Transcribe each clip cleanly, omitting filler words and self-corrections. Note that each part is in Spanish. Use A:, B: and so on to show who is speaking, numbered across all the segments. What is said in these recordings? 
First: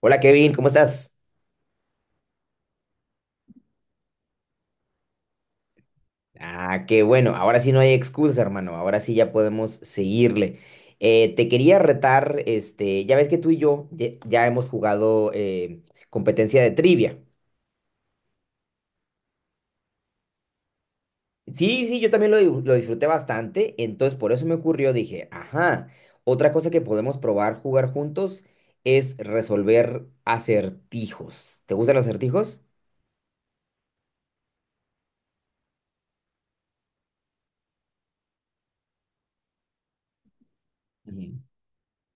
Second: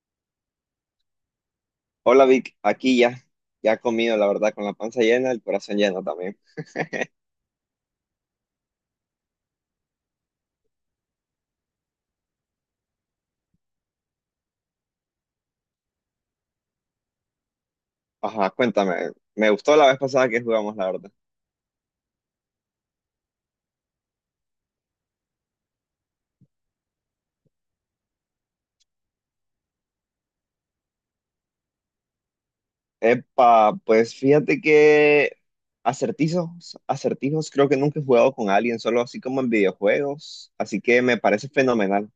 A: Hola Kevin, ¿cómo estás?
B: Hola Vic, aquí ya, ya comido, la verdad, con la panza llena, el corazón lleno también.
A: Ah, qué bueno, ahora sí no hay excusas, hermano, ahora sí ya podemos seguirle. Te quería retar, ya ves que tú y yo ya hemos jugado competencia de trivia.
B: Ajá, cuéntame, me gustó la vez pasada que jugamos, la verdad.
A: Sí, sí, yo también lo disfruté bastante, entonces por eso me ocurrió, dije, ajá, otra cosa que podemos probar jugar juntos es resolver acertijos. ¿Te gustan los acertijos?
B: Epa, pues fíjate que acertijos creo que nunca he jugado con alguien, solo así como en videojuegos, así que me parece fenomenal.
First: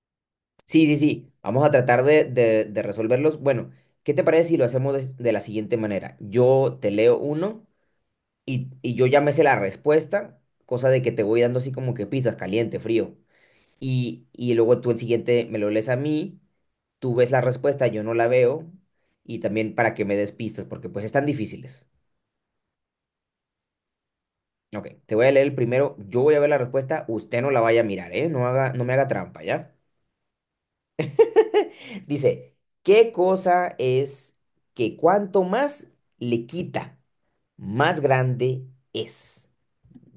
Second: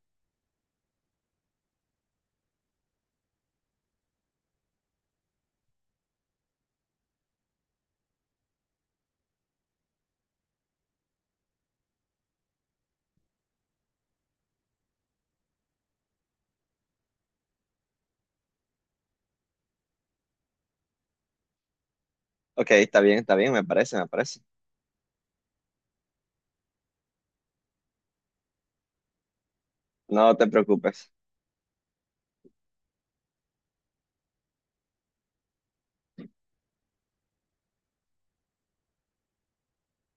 A: Sí, sí, sí. Vamos a tratar de resolverlos. Bueno, ¿qué te parece si lo hacemos de la siguiente manera? Yo te leo uno y yo ya me sé la respuesta, cosa de que te voy dando así como que pistas, caliente, frío. Y luego tú el siguiente me lo lees a mí, tú ves la respuesta, yo no la veo, y también para que me des pistas, porque pues están difíciles.
B: Ok, está bien, me parece.
A: Ok, te voy a leer el primero, yo voy a ver la respuesta, usted no la vaya a mirar, ¿eh? No haga, no me haga trampa, ¿ya?
B: No te preocupes.
A: Dice, ¿qué cosa es que cuanto más le quita, más grande es?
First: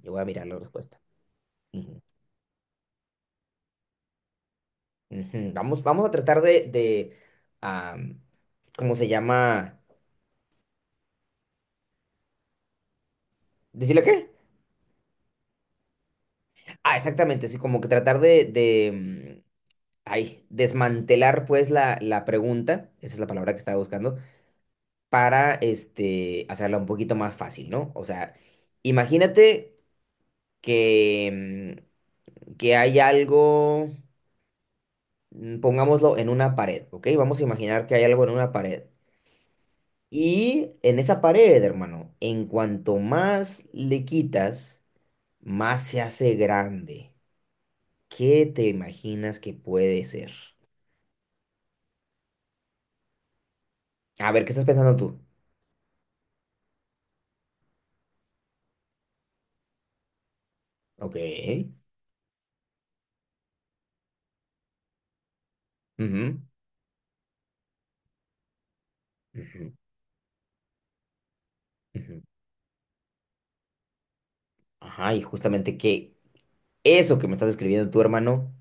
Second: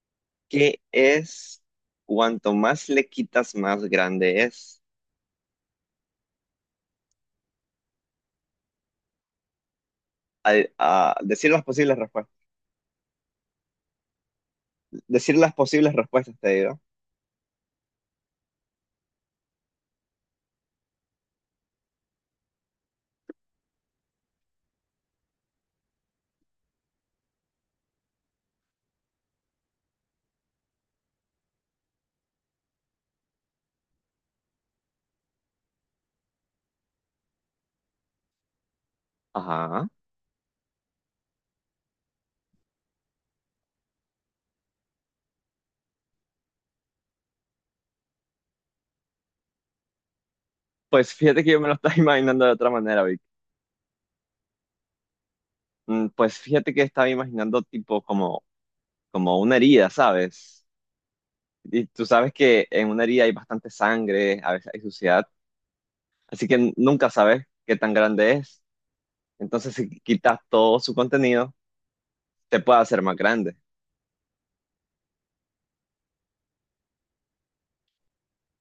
A: Yo voy a mirar la
B: ¿Qué
A: respuesta.
B: es
A: Ujú,
B: cuanto más le quitas, más grande es?
A: ujú. Vamos, vamos a tratar de, am, ¿cómo se llama?
B: A decir las posibles respuestas,
A: ¿Decirle qué?
B: decir las posibles respuestas, te digo.
A: Ah, exactamente, sí, como que tratar de ay, desmantelar pues la pregunta, esa es la palabra que estaba buscando, para hacerla un poquito más fácil, ¿no? O sea, imagínate que que hay algo, pongámoslo en una pared, ¿ok? Vamos a imaginar que hay algo en una pared.
B: Ajá.
A: Y en esa pared, hermano, en cuanto más le quitas, más se hace grande. ¿Qué te imaginas que puede ser?
B: Pues fíjate que yo me lo estaba imaginando de otra manera, Vic.
A: A ver, ¿qué estás pensando tú?
B: Pues fíjate que estaba imaginando como una herida, ¿sabes?
A: Ok.
B: Y tú sabes que en una herida hay bastante sangre, a veces hay suciedad,
A: Ujú,
B: así que nunca sabes qué tan grande es.
A: ujú,
B: Entonces, si quitas todo su contenido,
A: ujú.
B: te puede hacer más grande.
A: Ajá, y justamente que eso que me estás escribiendo tú, hermano,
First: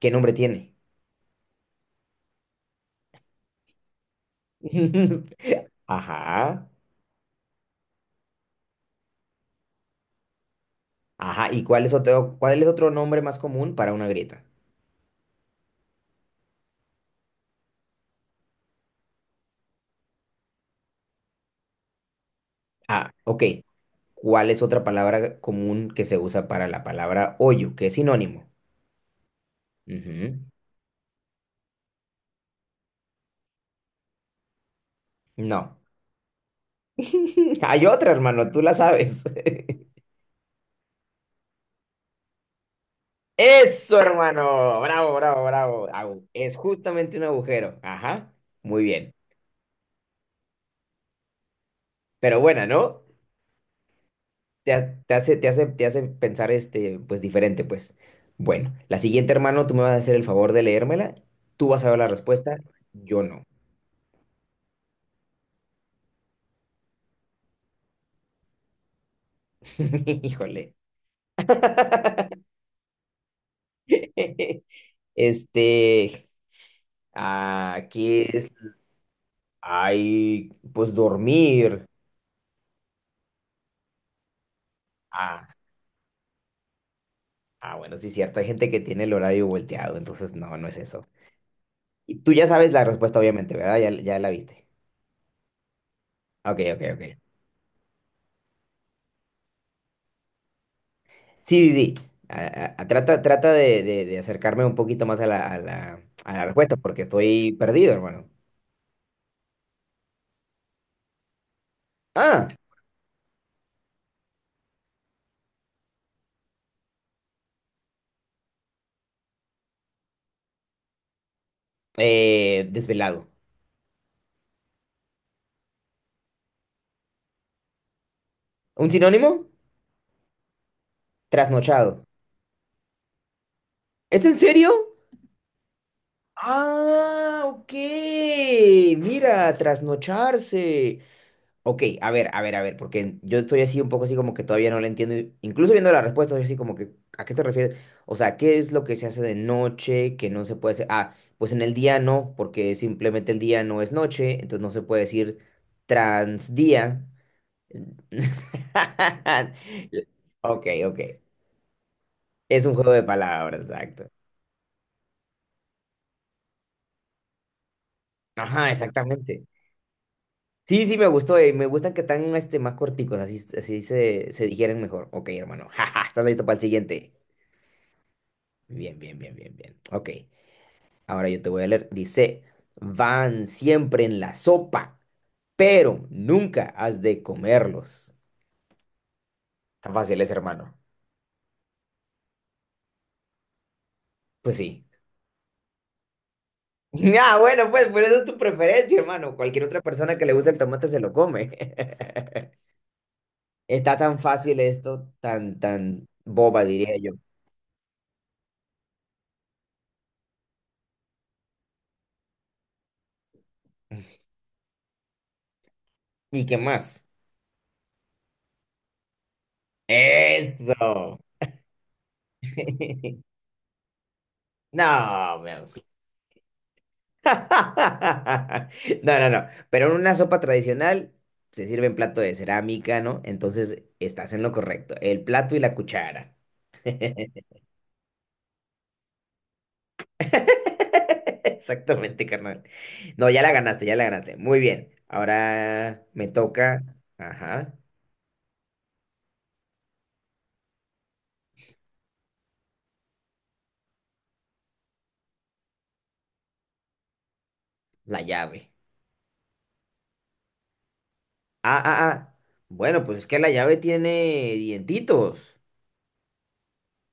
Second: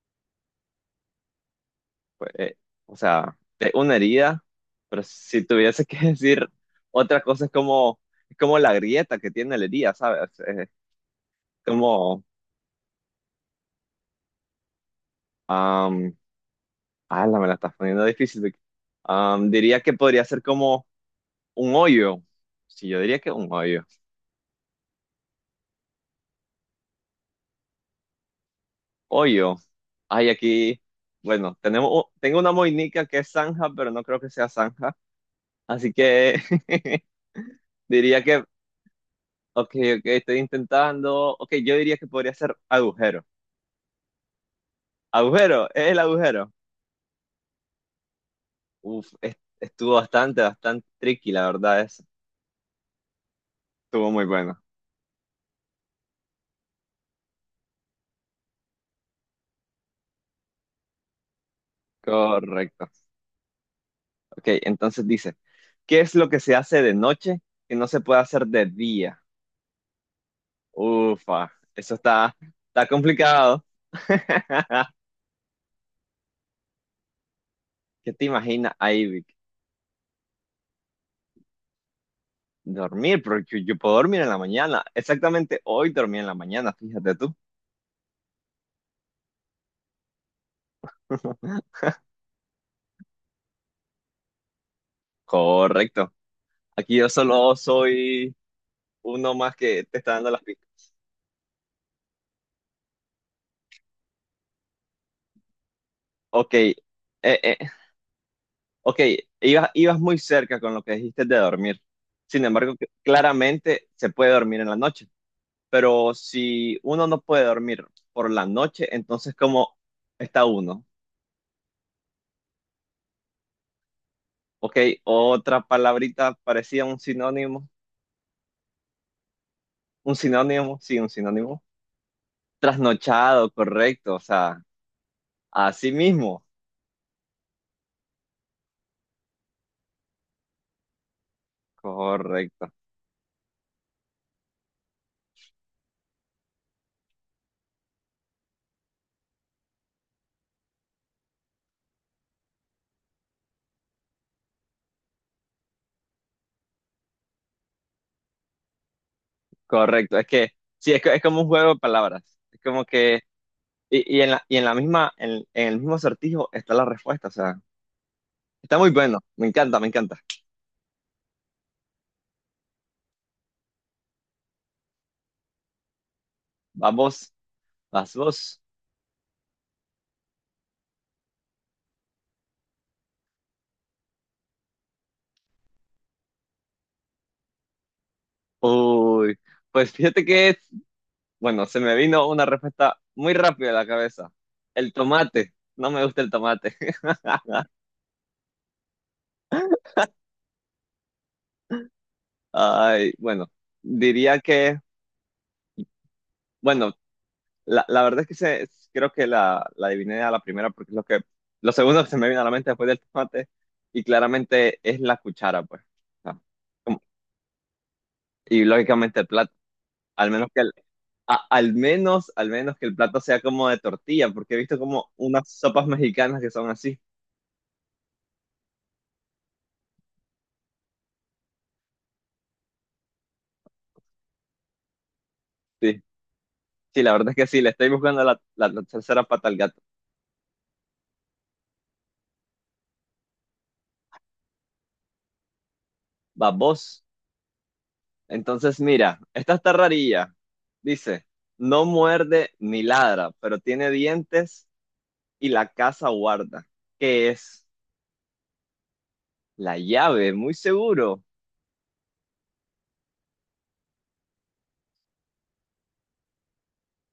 A: ¿qué nombre tiene?
B: Pues, o sea, es una herida, pero si tuviese que decir
A: Ajá.
B: otra cosa es es como la grieta que tiene la herida, ¿sabes? Es
A: Ajá, ¿y cuál es
B: como...
A: otro nombre más común para una grieta?
B: Ala, me la estás poniendo difícil. Vic. Diría que podría ser como un hoyo. Sí, yo
A: Ah,
B: diría que
A: ok.
B: un hoyo.
A: ¿Cuál es otra palabra común que se usa para la palabra hoyo, que es sinónimo?
B: Hoyo. Ay,
A: Ujú.
B: aquí. Bueno, tengo una moinica que es zanja, pero no creo que sea zanja.
A: No.
B: Así que
A: Hay otra,
B: diría que,
A: hermano, tú la sabes.
B: ok, ok, estoy intentando. Ok, yo diría que podría ser agujero.
A: Eso, hermano. Bravo, bravo,
B: Agujero,
A: bravo.
B: es el
A: Au.
B: agujero.
A: Es justamente un agujero. Ajá. Muy
B: Uf,
A: bien.
B: estuvo bastante tricky, la verdad es.
A: Pero buena, ¿no?
B: Estuvo muy bueno.
A: Te, ha- te hace, te hace, te hace pensar pues diferente, pues. Bueno, la siguiente, hermano, tú me vas a hacer el favor de leérmela. Tú vas a ver la respuesta,
B: Correcto.
A: yo no.
B: Ok, entonces dice. ¿Qué es lo que se hace de noche que no se puede hacer de día?
A: Híjole.
B: Ufa, está complicado.
A: Este,
B: ¿Qué
A: aquí
B: te
A: es,
B: imaginas ahí, Vic?
A: hay, pues dormir.
B: Dormir, porque yo, puedo dormir en la mañana.
A: Ah,
B: Exactamente hoy dormí en la mañana, fíjate tú.
A: ah, bueno, sí, cierto. Hay gente que tiene el horario volteado, entonces no, no es eso. Y tú ya sabes la respuesta, obviamente, ¿verdad? Ya, ya la viste.
B: Correcto.
A: Ok, ok,
B: Aquí yo
A: ok.
B: solo soy uno más que te está dando las pistas.
A: Sí, sí, sí. Ah, ah, trata de acercarme un poquito más a la
B: Ok,
A: respuesta, porque estoy
B: eh,
A: perdido, hermano.
B: ok, ibas muy cerca con lo que dijiste de dormir. Sin
A: Ah,
B: embargo, claramente se puede dormir en la noche. Pero si uno no puede dormir por la noche, entonces ¿cómo está uno?
A: desvelado.
B: Ok, otra palabrita parecía
A: ¿Un sinónimo?
B: un sinónimo, sí, un sinónimo.
A: Trasnochado.
B: Trasnochado, correcto, o
A: ¿Es en
B: sea,
A: serio?
B: así mismo,
A: Ah, ok. Mira, trasnocharse. Ok, a ver, a ver, a
B: correcto,
A: ver, porque yo estoy así un poco así como que todavía no lo entiendo. Incluso viendo la respuesta, yo así como que, ¿a qué te refieres? O sea, ¿qué es lo que se hace de noche que no se puede hacer? Ah, pues en el día no, porque simplemente el día no es noche, entonces no se puede decir transdía.
B: correcto. Es que,
A: Ok,
B: sí,
A: ok.
B: es como un juego de palabras, es
A: Es un
B: como
A: juego de
B: que,
A: palabras, exacto.
B: y en la misma, en el mismo acertijo está la respuesta, o sea,
A: Ajá,
B: está muy bueno,
A: exactamente.
B: me encanta, me encanta.
A: Sí, sí, me gustó, me gustan que están más corticos, así, así se, se digieren mejor. Ok, hermano. Jaja, ¿estás listo para el siguiente?
B: Vamos, vas vos.
A: Bien, bien, bien, bien, bien. Ok, ahora yo te voy a leer. Dice, van siempre en la sopa, pero nunca has de comerlos.
B: Uy,
A: Tan
B: pues
A: fácil
B: fíjate
A: es,
B: que
A: hermano.
B: bueno, se me vino una respuesta muy rápida a la cabeza.
A: Pues sí.
B: El tomate. No me gusta el tomate.
A: Ah, bueno, pues, pero esa es tu preferencia, hermano. Cualquier otra persona que le guste el tomate se lo come.
B: Ay, bueno,
A: Está tan
B: diría
A: fácil
B: que,
A: esto, tan, tan boba,
B: bueno,
A: diría yo.
B: la verdad es que creo que la adiviné a la primera porque es lo segundo que se me vino a la mente después del tomate y claramente es la cuchara, pues. O sea,
A: ¿Y qué
B: como-
A: más?
B: y lógicamente el plato, al menos que el,
A: Eso.
B: al menos que el plato sea como de tortilla, porque he visto como
A: No,
B: unas sopas mexicanas que son así.
A: No, no, no. Pero en una sopa tradicional se sirve en plato de cerámica, ¿no? Entonces estás en lo correcto. El plato y la
B: Sí.
A: cuchara.
B: Sí, la verdad es que sí, le estoy buscando la tercera pata al gato.
A: Exactamente, carnal. No, ya la ganaste, ya la ganaste. Muy bien. Ahora me
B: Va
A: toca,
B: vos.
A: ajá,
B: Entonces, mira, esta está rarilla. Dice, no muerde ni ladra, pero tiene dientes y la casa guarda. ¿Qué es?
A: la llave.
B: La llave, muy seguro.
A: Ah, ah, ah. Bueno, pues es que la llave tiene dientitos.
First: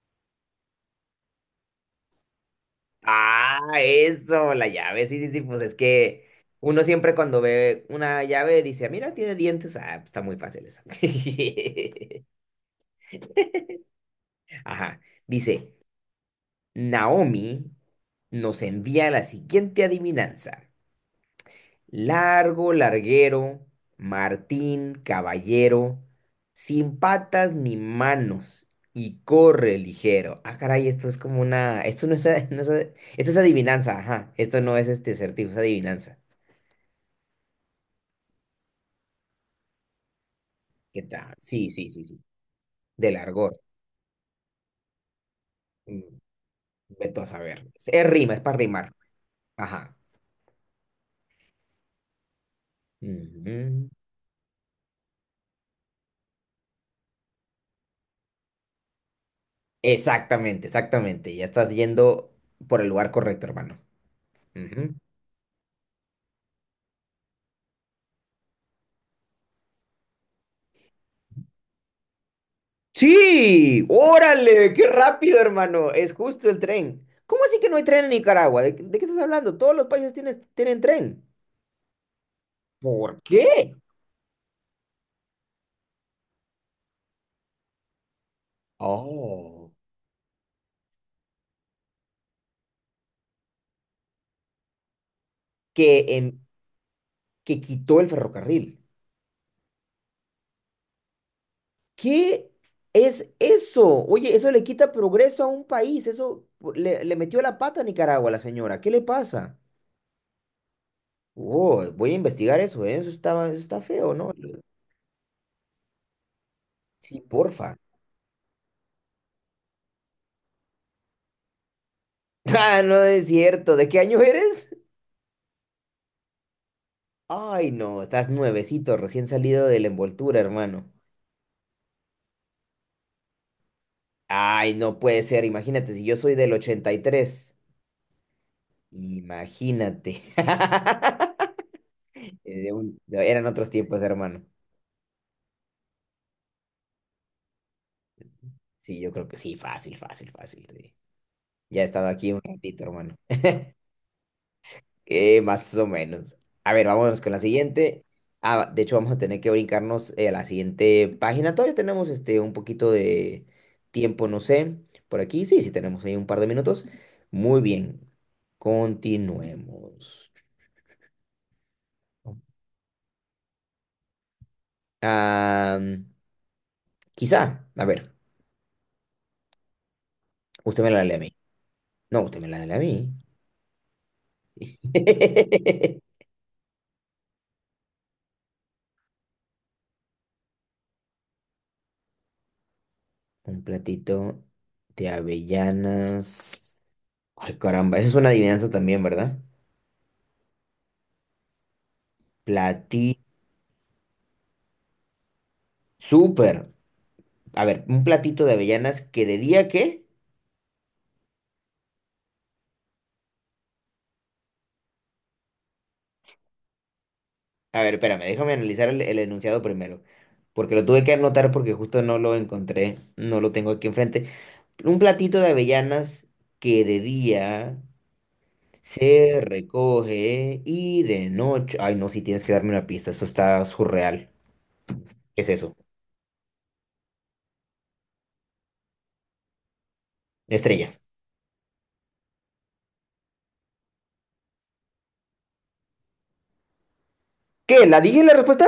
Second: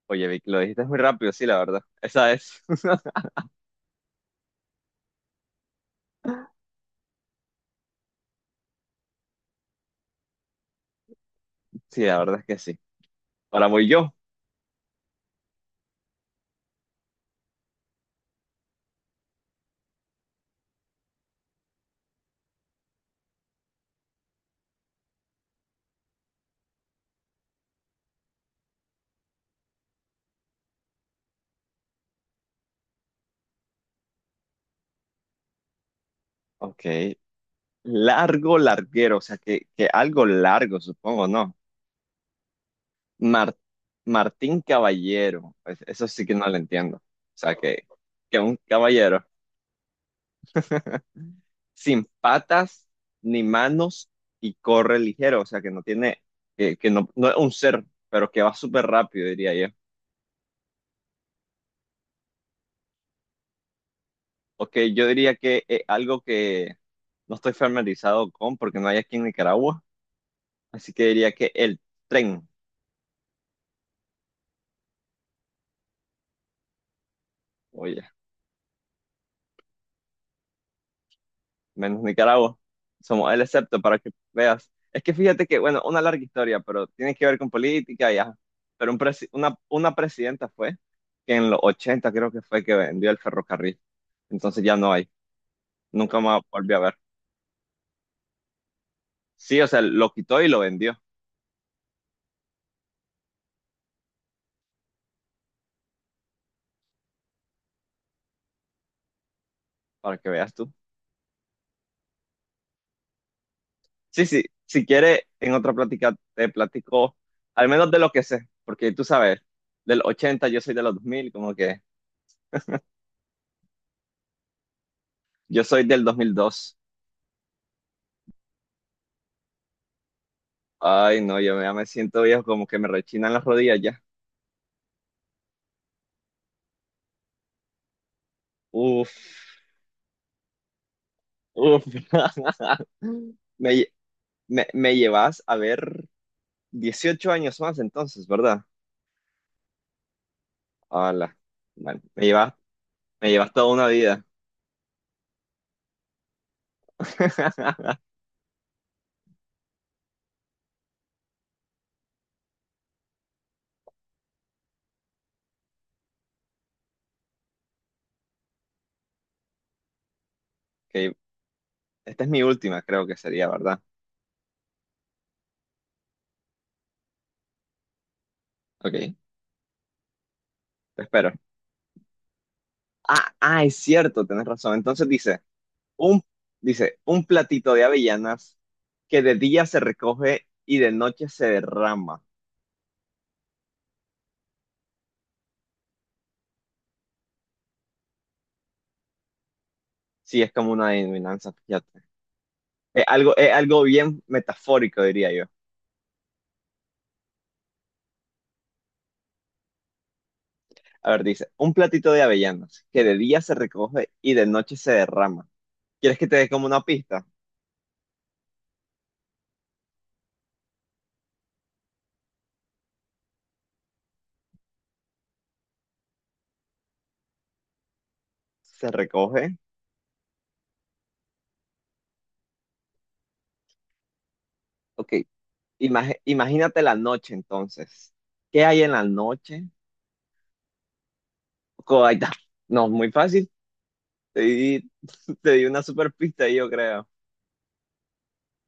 B: Oye, Vic, lo dijiste muy rápido, sí, la verdad. Esa es.
A: Ah, eso, la llave, sí, sí, sí, pues es que uno siempre cuando ve una llave dice, "Ah, mira, tiene dientes, ah, pues está muy fácil esa.
B: Sí, la verdad es que sí. Ahora voy yo.
A: Ajá, dice, Naomi nos envía la siguiente adivinanza. Largo, larguero, Martín, caballero, sin patas ni manos y corre ligero. Ah, caray, esto es como una, esto no no esto es adivinanza, ajá, esto no es este acertijo, es adivinanza.
B: Ok. Largo, larguero, o sea, que algo largo,
A: ¿Qué
B: supongo,
A: tal?
B: ¿no?
A: Sí, sí, sí, sí. Del argot.
B: Mar- Martín Caballero, pues,
A: Mm,
B: eso sí que no lo entiendo. O
A: Vete a
B: sea,
A: saber. Es rima,
B: que
A: es para
B: un
A: rimar.
B: caballero
A: Ajá.
B: sin patas ni
A: Ujú.
B: manos y corre ligero, o sea, que no tiene, que no, no es un ser, pero que va súper rápido, diría yo.
A: Exactamente, exactamente. Ya estás yendo por el lugar correcto, hermano.
B: Ok,
A: Ujú.
B: yo diría que es algo que no estoy familiarizado con porque no hay aquí en Nicaragua, así que diría que el tren.
A: Sí, órale, qué rápido, hermano. Es justo el tren. ¿Cómo así que no hay
B: Oye,
A: tren en Nicaragua? ¿De qué estás hablando? Todos los países tienen, tienen tren.
B: menos Nicaragua.
A: ¿Por
B: Somos el
A: qué?
B: excepto para que veas. Es que fíjate que, bueno, una larga historia, pero tiene que ver con política y ajá. Pero un presi- una,
A: Oh.
B: una presidenta fue que en los 80 creo que fue que vendió el ferrocarril. Entonces ya no hay.
A: Que,
B: Nunca
A: en,
B: más volví a ver.
A: que quitó el ferrocarril.
B: Sí, o sea, lo quitó y lo vendió,
A: ¿Qué es eso? Oye, eso le quita progreso a un país. Eso le metió la pata a Nicaragua, la señora. ¿Qué le pasa?
B: para que veas tú.
A: Oh, voy a investigar eso, ¿eh? Eso está feo,
B: Sí,
A: ¿no?
B: sí, si quiere, en otra plática te platico,
A: Sí,
B: al
A: porfa.
B: menos de lo que sé, porque tú sabes, del 80 yo soy de los 2000, como que
A: Ah, no es cierto. ¿De qué año eres?
B: yo soy del 2002.
A: Ay, no, estás nuevecito, recién salido de la envoltura, hermano.
B: Ay, no, yo ya me siento viejo, como que me rechinan las rodillas ya.
A: Ay, no puede ser. Imagínate, si yo soy del 83.
B: Uf,
A: Imagínate.
B: uf.
A: Eran otros
B: Me, lle-
A: tiempos, hermano.
B: me llevas a ver 18 años más entonces, ¿verdad?
A: Sí, yo creo que sí, fácil, fácil, fácil, sí.
B: Hola.
A: Ya he
B: Bueno,
A: estado aquí un ratito, hermano.
B: me llevas toda una vida.
A: Más o menos. A ver, vámonos con la siguiente. Ah, de hecho, vamos a tener que brincarnos a la siguiente página. Todavía tenemos un poquito de tiempo, no sé, por aquí. Sí, sí, tenemos ahí un par de minutos. Muy bien. Continuemos.
B: Ok, esta es mi última, creo que sería, ¿verdad?
A: Ah, quizá, a ver,
B: Ok,
A: usted me la
B: te
A: lee a
B: espero.
A: mí. No, usted me la lee a mí.
B: Ah, ah, es cierto, tenés razón. Entonces dice, un, un platito de avellanas que de día se recoge y de noche se derrama.
A: Un platito de avellanas. Ay, caramba, esa es una adivinanza también, ¿verdad?
B: Sí, es como una adivinanza, fíjate.
A: Platí.
B: Es algo bien metafórico, diría yo.
A: Súper. A ver, un platito de avellanas que de día que.
B: A ver, dice, un platito de avellanas que de día se recoge y de noche se derrama. ¿Quieres que te dé como una pista?
A: A ver, espérame, déjame analizar el enunciado primero. Porque lo tuve que anotar porque justo no lo encontré. No lo tengo aquí enfrente. Un platito de avellanas que de día
B: Se
A: se
B: recoge.
A: recoge y de noche. Ay, no, si tienes que darme una pista. Esto está surreal.
B: Ok,
A: ¿Qué es eso?
B: Imagínate la noche entonces. ¿Qué hay en la noche?
A: Estrellas.
B: Co- ahí está. No, muy fácil. Te di, te di una super pista ahí, yo creo.
A: ¿Qué? ¿La dije la respuesta?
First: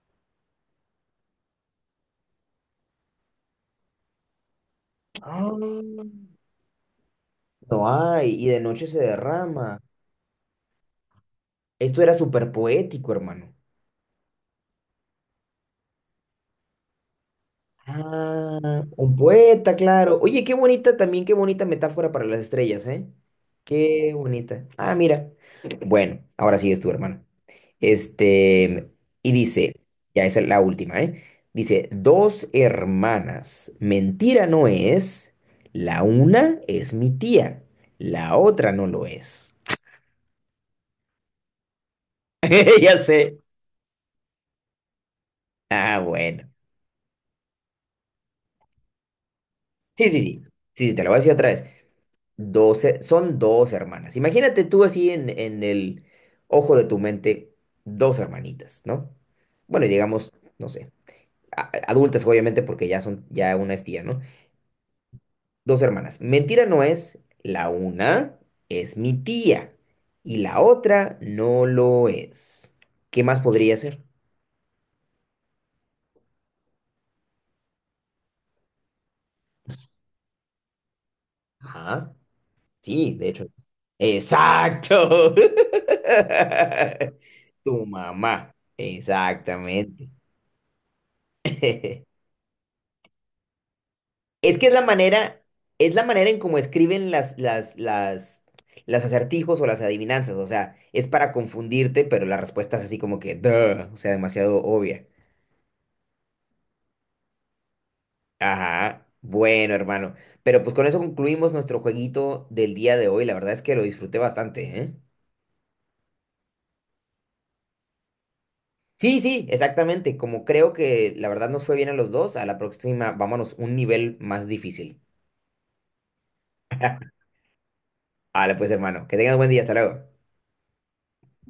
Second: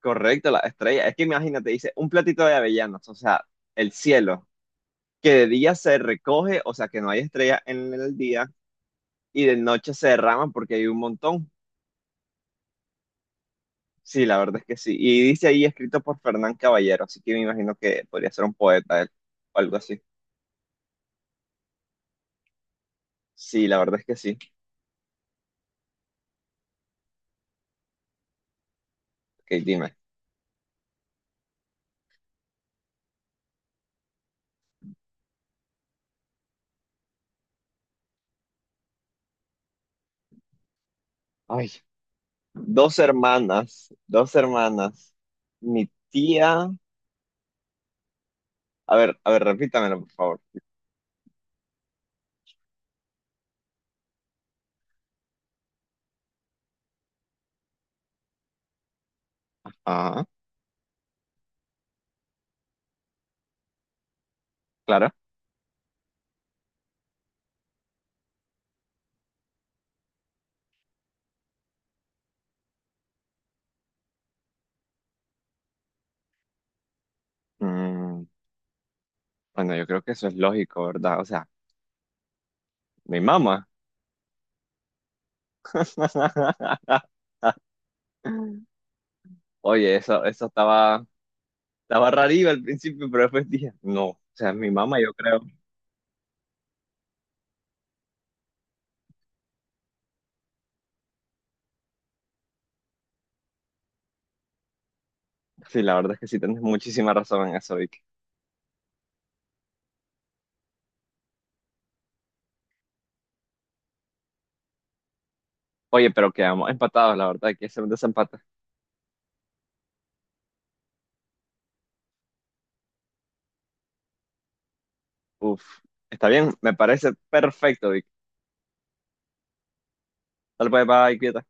B: Correcto, la estrella. Es que imagínate, dice, un platito de avellanas, o sea, el cielo, que de
A: Ah,
B: día se recoge, o sea, que no hay estrellas
A: no
B: en el
A: hay. Y
B: día,
A: de noche se
B: y de
A: derrama.
B: noche se derrama porque hay un montón.
A: Esto era súper poético, hermano.
B: Sí, la verdad es que sí. Y dice ahí escrito por Fernán Caballero, así que me imagino que podría ser un
A: Ah,
B: poeta él,
A: un
B: o
A: poeta,
B: algo así.
A: claro. Oye, qué bonita también, qué bonita metáfora para las estrellas, ¿eh?
B: Sí, la verdad es
A: Qué
B: que sí.
A: bonita. Ah, mira. Bueno, ahora sí es tu hermano. Este, y
B: Ok,
A: dice,
B: dime.
A: ya esa es la última, ¿eh? Dice, dos hermanas, mentira no es, la una es mi tía, la otra no lo es.
B: Ay,
A: Ya sé.
B: dos hermanas. Mi
A: Ah, bueno.
B: tía. A ver, repítamelo,
A: Sí,
B: por
A: sí,
B: favor.
A: sí, sí, sí, te lo voy a decir otra vez. 12, son dos hermanas. Imagínate tú así en el ojo de tu mente, dos hermanitas, ¿no? Bueno, y
B: Ah,
A: digamos, no sé, adultas obviamente porque ya son, ya una es tía, ¿no?
B: claro.
A: Dos hermanas. Mentira no es, la una es mi tía y la otra no lo es. ¿Qué más podría ser?
B: Mm, bueno, yo creo que eso es lógico, ¿verdad? O sea,
A: Ajá, sí,
B: mi
A: de hecho.
B: mamá.
A: Exacto. Tu mamá,
B: Oye,
A: exactamente.
B: estaba rarillo al principio, pero después dije, no, o sea,
A: Es que
B: mi mamá, yo creo.
A: es la manera en cómo escriben las acertijos o las adivinanzas. O sea, es para confundirte, pero la respuesta es así como que, duh, o sea, demasiado obvia.
B: Sí, la verdad es que sí, tienes muchísima razón en eso, Vicky.
A: Ajá. Bueno, hermano. Pero pues con eso concluimos nuestro jueguito del día de hoy. La verdad es que lo disfruté bastante, ¿eh?
B: Oye, pero quedamos empatados, la verdad, hay que hacer un desempate.
A: Sí, sí, exactamente. Como creo que la verdad nos fue bien a los dos, a la próxima vámonos un nivel más difícil.
B: Uf, está bien, me parece perfecto, Vicky.
A: Vale, pues hermano, que tengas buen día. Hasta luego.
B: Tal vez, bye, cuídate.